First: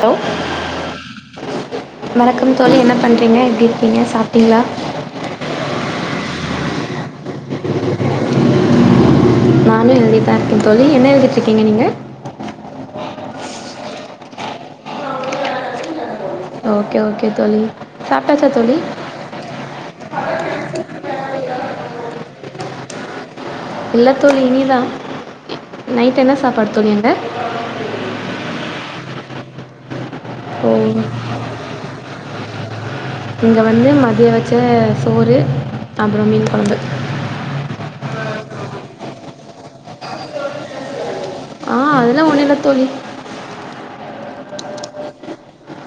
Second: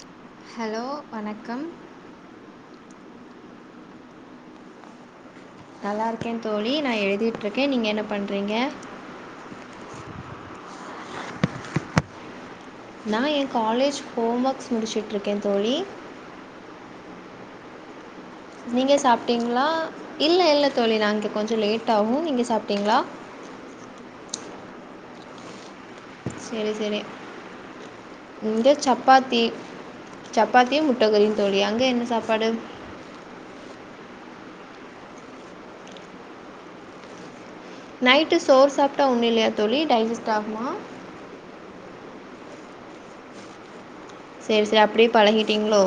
Hello hello வணக்கம் வணக்கம் தோழி என்ன பண்றீங்க எப்டி இருக்கீங்க சாப்பிட்டீங்களா நல்லா இருக்கேன் தோழி நா எழுதிட்டு்ருக்கே நீங்க என்ன பண்ணுறீங்க நானு எழுதிட்டுதா இருக்கே தோழி என்ன எழுதிட்டுருக்கீங்க நீங்க நா ஏ காலேஜ் ஹோம் ஒர்க்ஸ் முடிச்சுட்டுருக்கே தோழி ஓகே ஓகே தோழி சாப்பிட்டா சா நீங்க சாப்பிட்டீங்களா இல்ல இல்ல தோழி நா இங்கே கொஞ்சோ லேட் ஆகு நீங்க சாப்பிட்டீங்களா இல்ல தோழி இனிதா சேரி சேரி இங்க சப்பாத்தி ஓ சப்பாத்தியு முட்டைக்கறியு தோழி அங்க என்ன சாப்பாடு இங்க வந்து மதிய வச்ச சோறு அப்பற மீன் கொழம்பு நைட்டு சோறு சாப்ட்டா ஒன்னு இல்லயா தோழி டைஜிஸ்ட் ஆகுமா ஆ அதுல்லா ஒன்னு இல்ல தோழி சேரி சேரி அப்டியே பழகிட்டீங்களோ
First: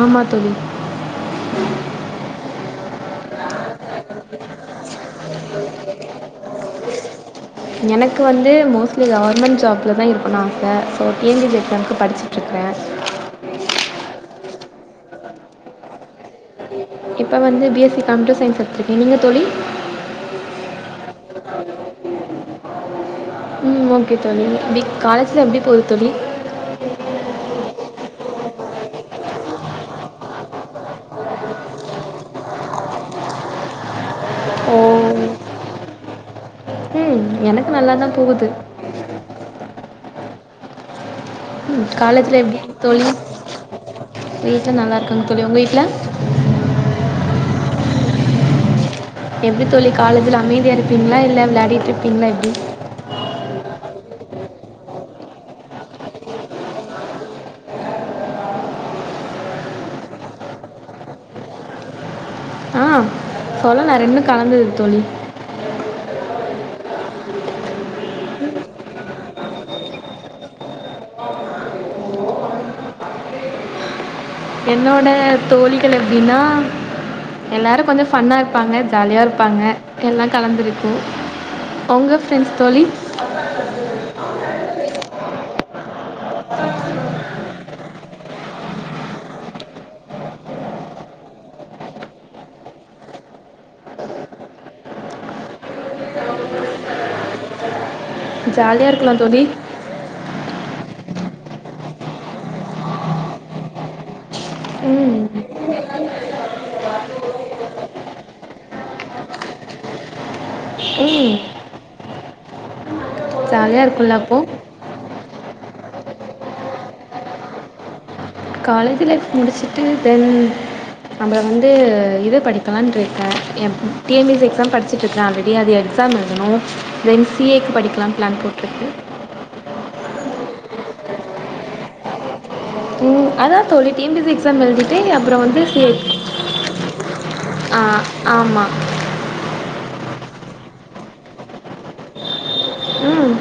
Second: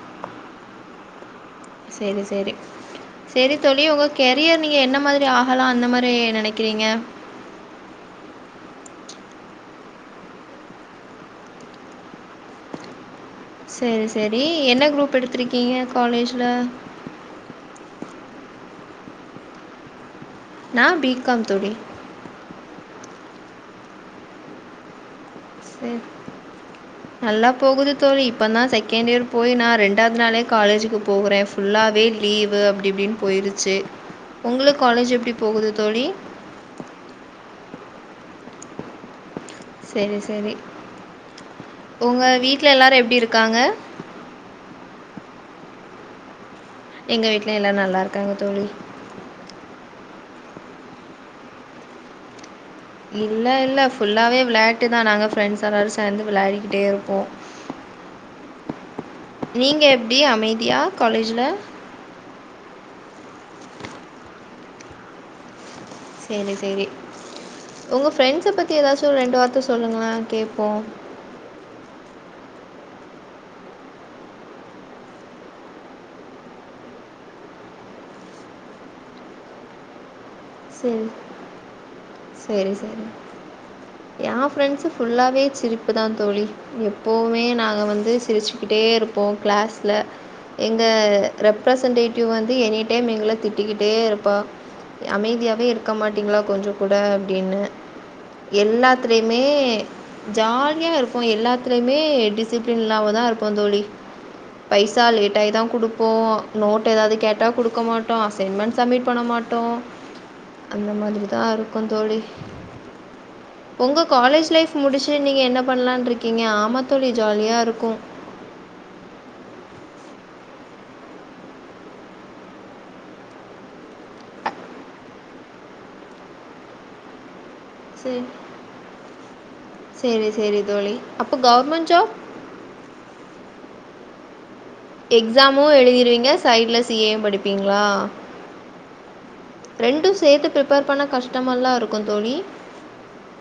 ஆமா தோழி சேரி சேரி செரி தோழி உங்க கெரியர் நீங்க என்ன மாரி ஆகலா அந்த மாறி நெனைக்கிறீங்க எனக்கு வந்து மோஸ்ட்லி கவர்மெண்ட் ஜாப்ல தா இருக்கணு ஆசை so T N P C எக்ஸாமுக்கு படிச்சு இருக்கே சேரி சேரி என்ன குரூப் எடுத்திருக்கீங்க காலேஜ்ல இப்ப வந்து B S C computer science எடுத்துருக்கேங்க நீங்க தோழி நா பீ காம் தோழி ம் ஓகே தோழி இன்னைகி காலே சேரி [inaudible] நல்லா போகுது தோழி இப்போ தான் செகண்ட் இயர் போய் நா ரெண்டாவது நாளே காலேஜுக்கு போகுறே ஃபுல்லாவே லீவு அப்டி இப்டின்னு போயிருச்சு ஓ உங்களுக் காலேஜ் எப்டி போகுது தோழி ம் எனக் நல்லா தான் போகுது ம் செரி செரி ம் உங்க வீட்ல எல்லாரு எப்டி இருக்காங்க வீட்ல நல்லாருக்காங்க தோழி உங்க வீட்ல எங்க வீட்லயு எல்லா நல்லாருக்காங்க தோழி எப்டி தோழி காலேஜ்ல அமைதியா இருப்பிங்ளா இல்ல விளையாடிட்டு இருப்பிங்ளா எப்டி இல்ல இல்ல ஃபுல்லாவே விளையாட்டுதா நாங்க ஃப்ரெண்ட்ஸ் எல்லாரு சேந்து விளாடிக்கிட்டே இருப்போ நீங்க எப்டி அமைதியா காலேஜ்ல ஆ சொல்லா நா ரெண்டு கலந்தது தோழி செரி செரி உங்க ஃபிரண்ட்ஸ பத்தி எதாச்சு ஒரு ரெண்டு வார்த்த சொல்லுங்களே கேப்போ என்னோட தோழிகள் எப்டின்னா எல்லாரு கொஞ்ச ஃபன்னா இருப்பாங்க ஜாலியா இருப்பாங்க எல்லா கலந்திருக்கு சரி உங்க ஃப்ரெண்ட்ஸ் தோழி எ ஃப்ரெண்ட்ஸ் ஃபுல்லாவே சிரிப்புதா தோழி எப்போமே நாங்க வந்து சிரிச்சுக்கிட்டே இருப்போ கிளாஸ்ல எங்க ரெப்ரசன்டேட்டிவ் வந்து எனி டைம் எங்கள திட்டிகிட்டே இருப்பா அமைதியாவே இருக்க மாட்டிங்ளா கொஞ்சங் கூட அப்டின்னு ஜாலியாக இருக்கலாம் தோழி எல்லாத்துலயுமே ஜாலியா இருப்போ எல்லாத்துலயுமே டிசிப்ளின் இல்லாமதா இருப்போ தோழி பைசா ம் லேட் ஆயிதா குடுப்போ நோட் ஏதாவது கேட்டா குடுக்க மாட்டோ அசைன்மென்ட் சமிட் பண்ண மாட் டோ அந்த ம் மாதிரிதா இருக்கு தோழி ஜாலியாக உங்க இருக்கும்ல அப்போது காலேஜ் லைஃப் முடிச்சு நீங்க என்ன பண்லான்ட்ருக்கிங்க ஆமா தோழி ஜாலியா இருக்கு காலேஜ் லைஃப் முடிச்சிட்டு தெ அப்பற வந்து இது படிக்கலான்ட்ருக்கே எ T N P S C exam படிச்சிட்டு ருக்க ஆல்ரெடி அது எக்ஸாம் எழுதணு தென் சி ஏக்கு படிக்கலா பிளான் போட்ருக்கு செரி செரி தோழி அப்ப கவர்மெண்ட் ஜாப் ம் அதா தோழி T N P C exam எழுதி எக்ஸாமு எழுதிருவிங்க சைட்ல சி ஏ படிப்பிங்ளா ஆமா ரெண்டு சேத்து ப்ரிப்பேர் பண்ண கஷ்டமல்லா இருக்கு தோழி ம்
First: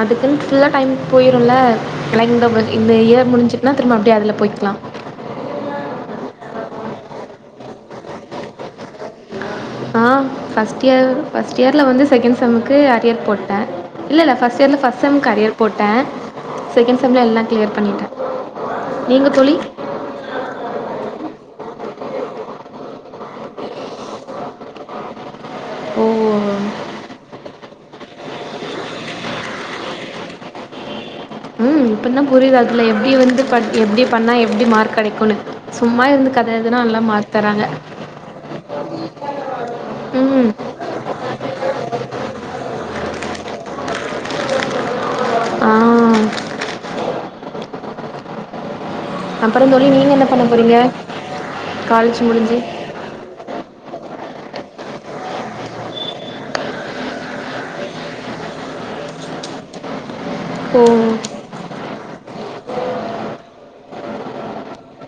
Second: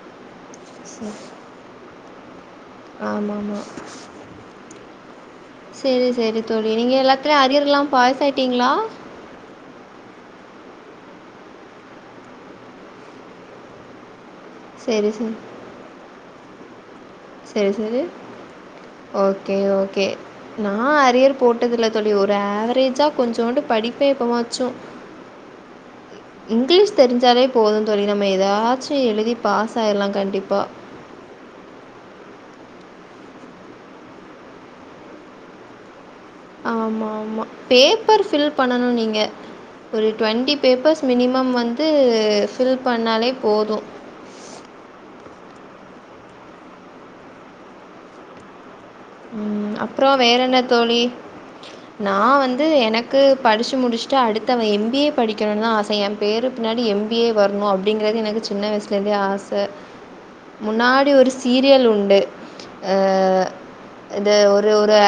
அதுக்குன் ஃபுல்லா டைம் சரி போயிருல்ல லைக் இந்த இந்த இயர் ஆமாம் ஆமாம் முடிஞ்சுட்டுனா திரும்ப அப்படியே அதுல போய்க்கலா செரி செரி தொழி நீங்க எல்லாத்துலயு அரியர் இல்லாம பாஸ் ஆயிட்டிங்ளா ஆ ஃபஸ்ட் இயர் ஃபஸ்ட் இயர்ல வந்து செகண்ட் செம்முக்கு அரியர் போட்டே இல்லல்ல ஃபஸ்ட் இயர்ல ஃபஸ்ட் சரி செம்க்கு சரி அரியர் போட்டே செகண்ட் செம்ல எல்லா சரி கிளியர் சரி பண்ணிட்ட நீங்க தோழி ஓகே ஓகே நா அரியர் போட்டதில்ல தோழி ஒரு ஆவரேஜா கொஞ்சோண்டு படிப்பே எப்பவாச்சு ஓ இங்கிலீஷ் தெரிஞ்சாலே போது தோழி நம்ம எதாச்சு எழுதி பாஸ் ஆயிர்லா கண்டிப்பா இப்பதா புரிது அதுல எப்படி வந்து எப்டி பண்ணா எப்டி மார்க் கெடைக்குன்னு சும்மா இருந்து கதை எழுதுனா எல்லா ஆமாம் மார்க் ஆமாம் தராங்க பேப்பர் ஃபில் பண்ணணு நீங்க ஒரு ம் ட்வெண்ட்டி பேப்பர்ஸ் மினிமம் வந்து ஃபில் பண்ணாலே போது ஆ அப்புறம் ம் தோழி அப்றோ நீங்கள் என்ன பண்ண வேறென்ன போகிறீங்க தோழி காலேஜ் நான் முடிஞ்சு வந்து என க்கு படிச்சு முடிஸ்ட்டு அடுத்தவ எம் பி ஏ படிக்கணுன்தா ஆச என் பேருக் பின்னாடி எம் பி ஏ வர்ணு அப்டிங்கிறது எனக்கு சின்ன வய்ஸ்லர்ந்தே ஆச ஓ முன்னாடி ஒரு சீரியல் உண்டு அ இந்த ஒரு ஒரு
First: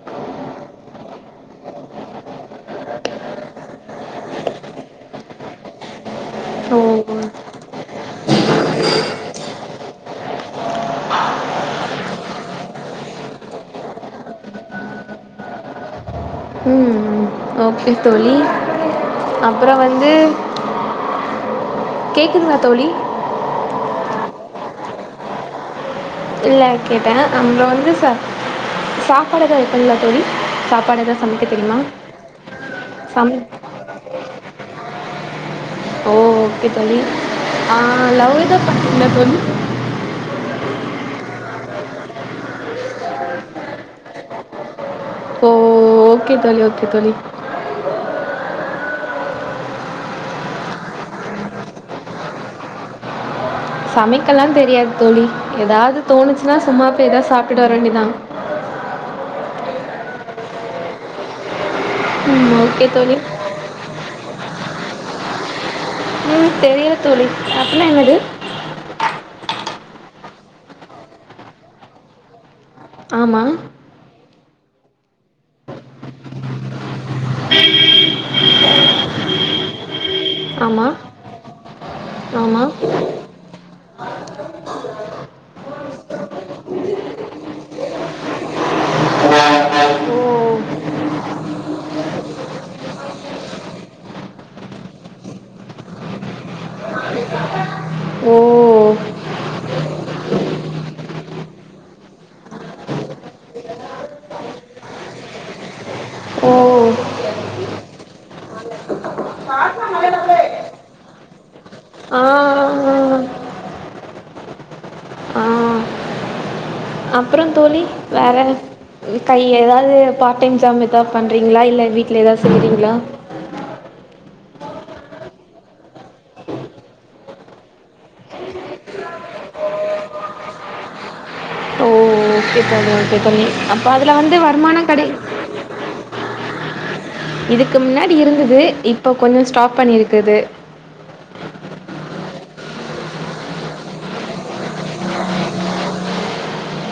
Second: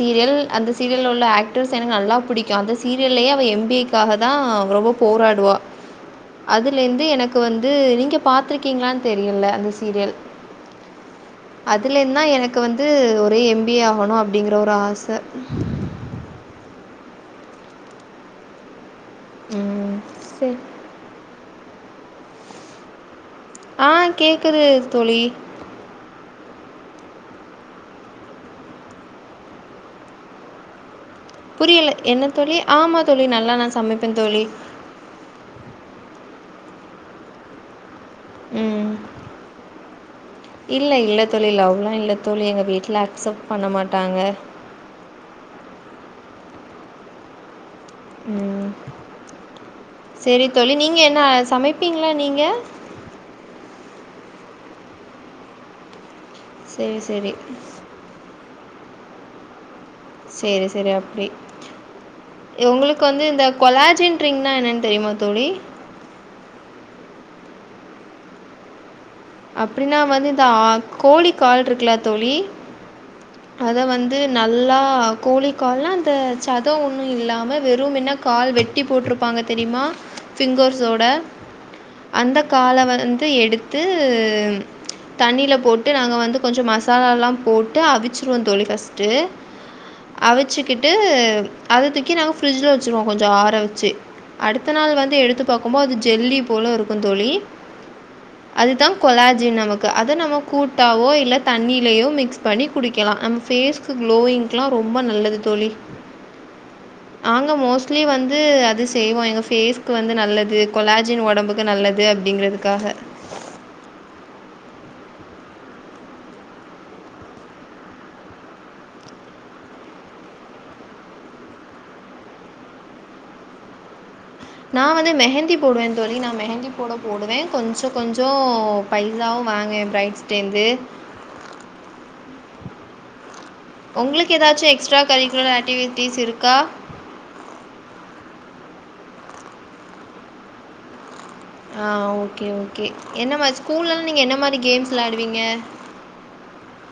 சீரியல் அந்த சீரியல்ல உள்ள ஆக்டர்ஸ் எனக்கு நல்லா பிடிக்கு அந்த சீரியல்லயே அவ எம் பி ஏ க்காகதான் அவ ரொம்ப போராடுவா ஓ அதுல இர்ந்து எனக்கு வந்து நீங்க பாத்திருக்கீங்ளான் தெரியில அந்த சீரியல் அதுல இர்ந்தா எனக்கு வந்து ஒரே எம் பி ஏ ஆகணு அப்டிங்குற ஒரு ஆச ம் ம் ஓகே தோழி அப்புறம் ம் வந்து சேர் கேக்குதுங்ளா தோழி ஆ கேக்குது தோழி இல்ல கேட்டேன் அங்க வந்து சா சாப்பாடு எது வப்பீங்ளா தோழி சாப்பாடு எது புரியல என்ன தோழி ஆமா தோழி சமை நல்லா நான் சமைப்பேன் தோழி ஓ ஓகே தோழி ஆ லவ் எது பண்றீங்ளா தோழி இல்ல இல்ல தோழி லவ்லா இல்ல தோழி எங்க வீட்ல அக்செப்ட் பண்ண மாட்டாங்க ஓ ஓகே தோழி ஒகே தோழி ம் சேரி தோழி நீங்க என்ன சமைப்பீங்ளா நீங்க சமைக்கலா தெரியாது தோழி எதாவ்து தோணுச்சுனா சும்மா சரி போய் எதா சரி சாப்டுட்டு வர வேண்டிதா சேரி சேரி அப்டி ம் இது ஓகே உங்ளுக்கு தோழி வந்து இந்த கொலாஜின் ட்ரிங்னா என்னன் தெரியுமா தோழி ம் தெரியல தோழி அப்டினா என்னது அப்டினா வந்து இந்த ஆ கோழிக்கால்ட்ருக்குல தோழி ஆமா அத வந்து நல்லா கோழிக்கால்னா அந்த சத ஒன்னு இல்லாம வெறுமென கால் வெட்டி போட்ருப்பாங்க தெரிமா ஆமாம் ஃபிங்கர்ஸோட அந்த ஆமாம் கால வந்து எடுத்து தண்ணில போட்டு நாங்க வந்து கொஞ்சோ மசாலாலா போட்டு அவிச்சிருவோ தோழி ஃபஸ்ட்டு ஓ அவிச்சுக்கிட்டு அத தூக்கி நாங்க ஃபிரிட்ஜ்ல வச்சுருவோ கொஞ்சோ ஆற வச்சு அடுத்த நாள் வந்து எடுத்து பாக்குமோத் அது ஜெல்லி போல இருக்கு தோழி ஓ அதுதா கொலாஜின் நமக்கு அது நம்ம கூட்டாவோ இல்ல தண்ணிலயோ மிக்ஸ் பண்ணி குடிக்கலா நம்ம ஃபேஸ் க்கு குளோயிங்லா ரொம்ப நல்லது தோழி ஓ நாங்க மோஸ்ட்லி வந்து அது செய்வோ எங்க பேஸ்க்கு வந்து நல்லது கொலாஜின் ஒடம்புக்கு நல்லது ஆ அப்டிங்க்றது க்காக அப்றோ தோழி வேற இப்ப எதாது பார்ட்டைம் ஜாம் எதாது பண்றீங்ளா இல்ல வீட்ல எதாது செய்றீங்ளா நான் வந்து மெஹந்தி போடுவேன் தோழி நான் மெஹந்தி போட போடுவே கொஞ்சோ கொஞ்சோ பைசாவு வாங்குவே பிரைட்ஸ்ட்ட இர்ந்து ஓ ஓகே தோழி ஓகே தோழி அம் ஒங்ளுக்கு எதாச்சு எக்ஸ்ட்ரா கரிக்குலர் ஆக்டிவிட்டீஸ் இருக்கா இதுக்கு முன்னாடி இருந்தது இப்போ கொஞ்சோ ஸ்டாப் பண்ணிருக்குது ஆ ஓகே ஓகே என்ன மாரி ஸ்கூல்லலா நீங்க என்ன மாரி கேம்ஸ் விளாடுவீங்க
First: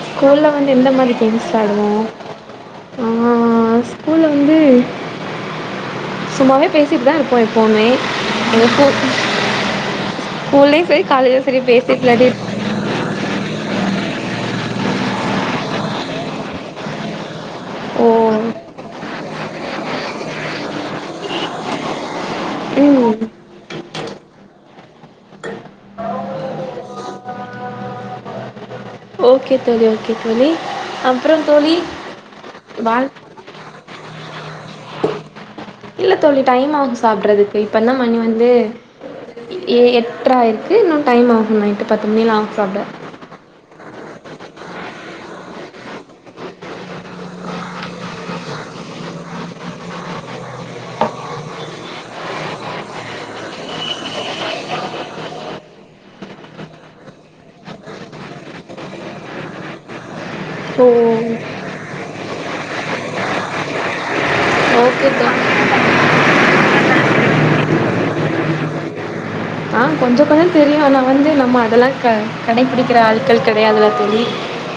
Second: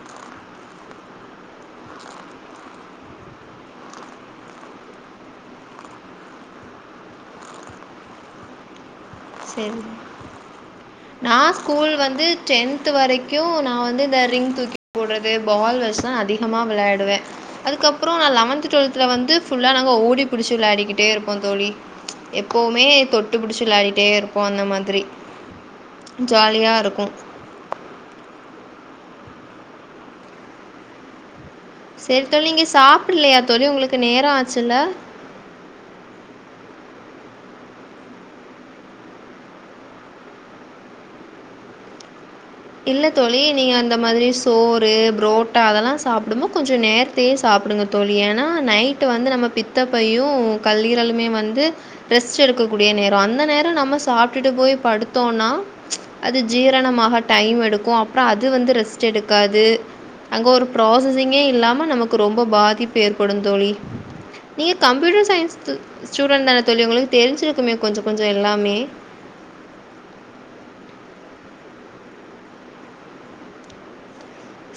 ஸ்கூல்ல வந்து எந்த மாதிரி கேம்ஸ் விளயாடுவோ ஆ ஸ்கூல்ல வந்து சும்மாவே பேசிட்டு தா இருப்போ எப்பவ்மே செரி நா காலேஜ்லேயும் சரி ஸ்கூல் பேசிகிட்டு வந்து விளையாடி டென்த் த்து வரைக்கூ நா வந்து இந்த ரிங் தூக்கி போட்றது பால் வெச்சு தா அதிகமா விளையாடுவே ஓ அதுக்கப்புறோ நா லெவன்த் டுவெல்த்ல வந்து ஃபுல்லா நாங்க ஓடி புடிச்சு விளையாடிக்கிட்டே இருப்போ தோழி எப்பவுமே ம் தொட்டு புடிச்சு விளயாடிட் டெ இருப்போ அந்த மாதிரி ஜாலியா இருக்கூ ஓகே தோலி ஓகே தோழி அப்புறோ தோழி சரித் தோழி நீங்க வாழ் சாப்பிட்லியா தோழி உங்களுக்கு நேரோ ஆச்சுல்ல இல்ல தேழி டைம் ஆகூ சாப்பிட்றதுக்கு இப்போ நா மணி வந்து ஏ எட்டரா ஆயிருக்கூ இன்னூ டைம் ஆகூ நைட்டு பத்து மணி ஆகூ சாப்ட இல்ல தொழி நீங்க அந்த மாதிரி சோறு புரோட்டா அதெல்லா சாப்பிடும்போ கொஞ்சொ நேரத் தே சாப்பிடுங்க தோழி ஏன்னா நைட்டு் வந்து நம்ம பித்தப்பையூ கல்லீரலுமே வந்து ரெஸ்ட் எடுக்கக்க கூடிய நேரோ அந்த நேரோ நம்ம சாப்பிட்டுட்டு போய் படுத்தோனா அது ஜீரணமாக டைம் எடுக்கோ அப்புறோ அது வந்து ரெஸ்ட் எடுக்காது அங்க ஒரு ஓ ப்ராசஸிங்கே இல்லாம நமக்கு ரொம்ப பாதிப்பு ஏற்படூ தோழி நீங் ஓகே கம்ப்யூட்டர் தோழி சயின்ஸ் தூ ஸ்டூடெண்ட் தான தோழி உங்களுக்கு தெரிஞ்சுருக்குமே கொஞ்சொ கொஞ்சொ எல்லாமே ஆ கொஞ்சொ கொஞ்சொ தெரியயூ ஆனா வந்து நம்ம அதெல்லா க கடைப்பிடிக்கிற ஆள் கிடையாதுல்லா தேழி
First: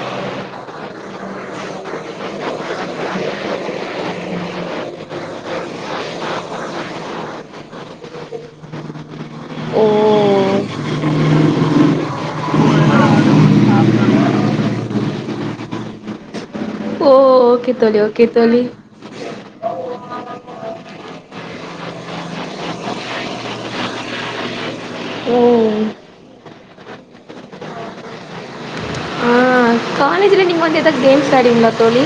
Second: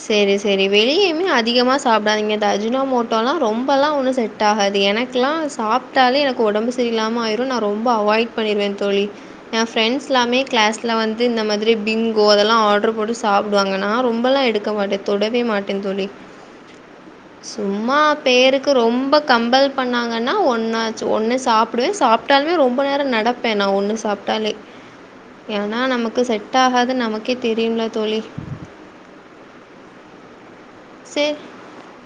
செரி செரி வெளியுமே அதிகமா சாப்பிடாதீங்க இந்த அஜினோ மோட்டோல்லா ரொம்பல்லா உள்ள சேத் செட் ஆகாது எனக்குல்லா சாப்பிட்டாலே எனக்கு உடம்பு சரியில்லாம ஆயிரூம் நா ரொம்ப அவாய்ட் பண்ணிருவே தோழி என் ஓ பிரண்ட்ஸ்ல்லாமே கிளாஸ்ல வந்து இந்த மாதிரி பிங்கோ அதெல்லா ஆர்டர் போட்டு சாப்பிடுவாங்கா நா ரொம்பல்லா எடுக் க மாட்டே தோழி தொடவே மாட்டே தோழி ஓ ஓகே சும்மா தோழி ஓகே தோழி பேருக்கு ரொம்பக் கம்பல் பண்ணாங்கன்னா ஒன்னாச்சு ஒன்னு சாப்படுவே சாப்பிட்டாலுமே ரொம்ப நேரொ நடப்பே நா ஒன்னு சாப் லி ஓ ஏன்னா நமக்கு செட் ஆகாது நமக்கே தெரியும்ல்ல தோலி காலேஜ்ல நீங்க வந்து எதாச் கேம்ஸ் சரி ஆடூவீங்களா தோழி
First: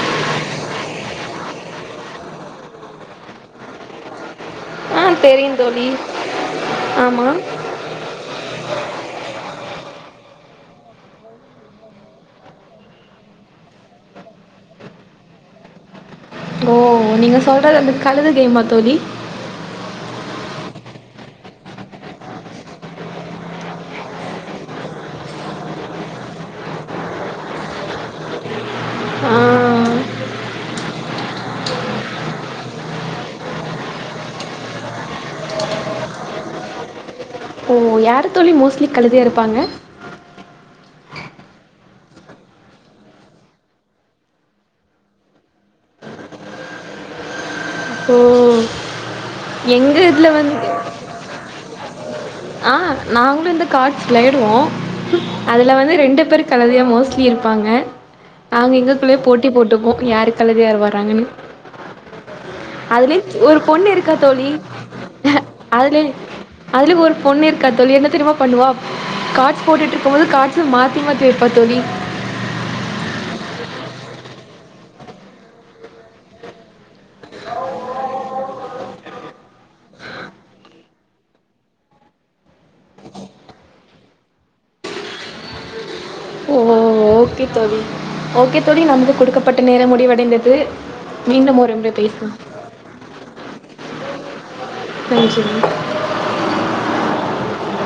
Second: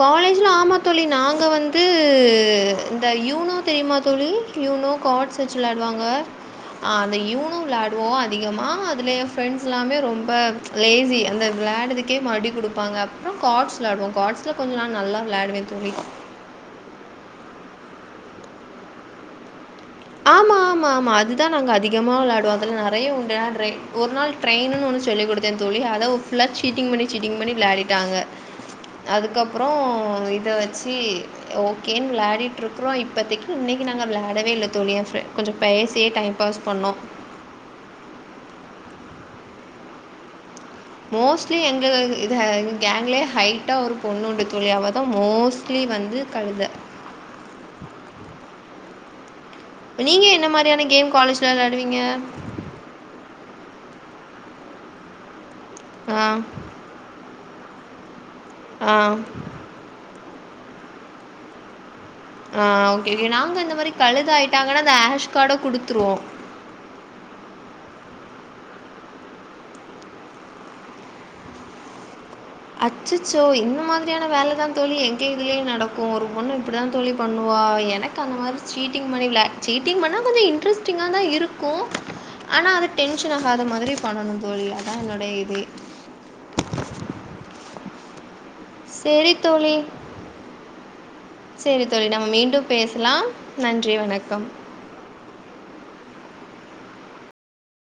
காலேஜில்ல ஆமா தோழி நாங்க வந்து இந்த யூனோ தெரியுமா தேழி யூனோ ஆ கார்ட்ஸ் வெச்சி தெரியும் தோழி விளையாடுவாங்க அந்த ஆமாம் யூனோ விளையாட் போவோ அதிகமாக அதல ஏ ஃப்ரெண்ட்ஸ் எல்லாமே ரொம்ப லேஸி அந்த விளாட்றத்துக்கே மறுபடியூ குடுப்பாங்க அப்றோ காட்ஸ் விளாடுவோ கார்ட்ஸ்ல கொஞ்சொ நல்லா விளாடுவே தோலி ஓ நீங்க சொல்றது அந்த கழுத கேம்மா தோழி ஆமாம் ஆமா ஆமா அதுதா நாங்க அதிகமா விளையாடுவோ அதல நறய உண்டு ஹான்ரை ஒரு நாள் ட்ரெயின்னூ ஒன்னு சொல்லிக் குடுத்தே தோழி அத ஃபுல்லா சீட்டிங் பண்ணி சீட்டிங் பண்ணி விளாடிட்டாங்க அதுக்கப்புறோ ஆ இத வெச்சி ஓகேன் விளாடிட்டு இருக்குறோ இப்பத்தைக்கு இன்னிக்கு நாங்க விளாடவே இல்ல தோலி ஏ ஃபரண்ட் கொஞ்சொ பேசியே டைம் பாஸ் பண்ணோ ஓ யாரூ தோழி மோஸ்ட்லி கழுதயா இருப்பாங்க மோஸ்ட்லி எங்க இது கேங்லே ஹைட்டா ஒரு பொண்ணுண்டு தோழி அவெ தா மோஸ்ட்லி வந்து கழுத தோ நீங்க என்ன மாரியான கேம் காலேஜ்ல விளயாடுவீங்க ஆ நாங்களூ இந்த கார்ட்ஸ் விளைடுவோ அதுல வந்து ரெண்டு ஆ பேரூ கழுதயா மோஸ்ட் த்தி இருப்பாங்க நாங்க எங்கக்குள்ளயே ஆ போட்டி போட்டுக்குவோ யாருக் கலதியார் வறராங்கன்னு ஆ ஓகேேநாங்க இந்த மாரி தோழி. கழுதயிட்டாங்கன்னா அந்த யஷ் கார்ட்ட அதுல குடுத்துருவோம் அதுல ஒரு பொண்ணு இருக்கா தோழி என்ன தெரியுமா பண்ணுவா கார்ட்ஸ் போட்டுட்டு இருக்கும் மோது கார்ட்ஸ மாத்தி மாத்தி வெப்பா தோழி அச்சச்சோ இந்த மாதிரியான வேல தான் தோழி எங்க இதுலயும் நடக்கும் ஒரு பொண்ணு இப்டி தான் தோழி பண்ணுவா எனக் னக் அந்த மாரி சீட்டிங் பண்ணி சீட்டிங் பண்ணால் கொஞ்சோம் இன்ட்ரெஸ்டிங்கா தான் இருக்கும் ஆனா அது டென்ஷன் ஆகாத மாதிரி பண்ணணும் தோழி அதான் என்னோடைய இதுவே ஓ! ஓகே தோழி ஓகே தோழி நமக்கு சரி குடுக்கப்பட்ட தோழி நேரம் முடிவடைந்தது மீண்டும் ஒரு சரி முறை தோழி நம்ம பேசுவோம் மீண்டும் பேசலாம் நன்றி வணக்கம் [inaudible]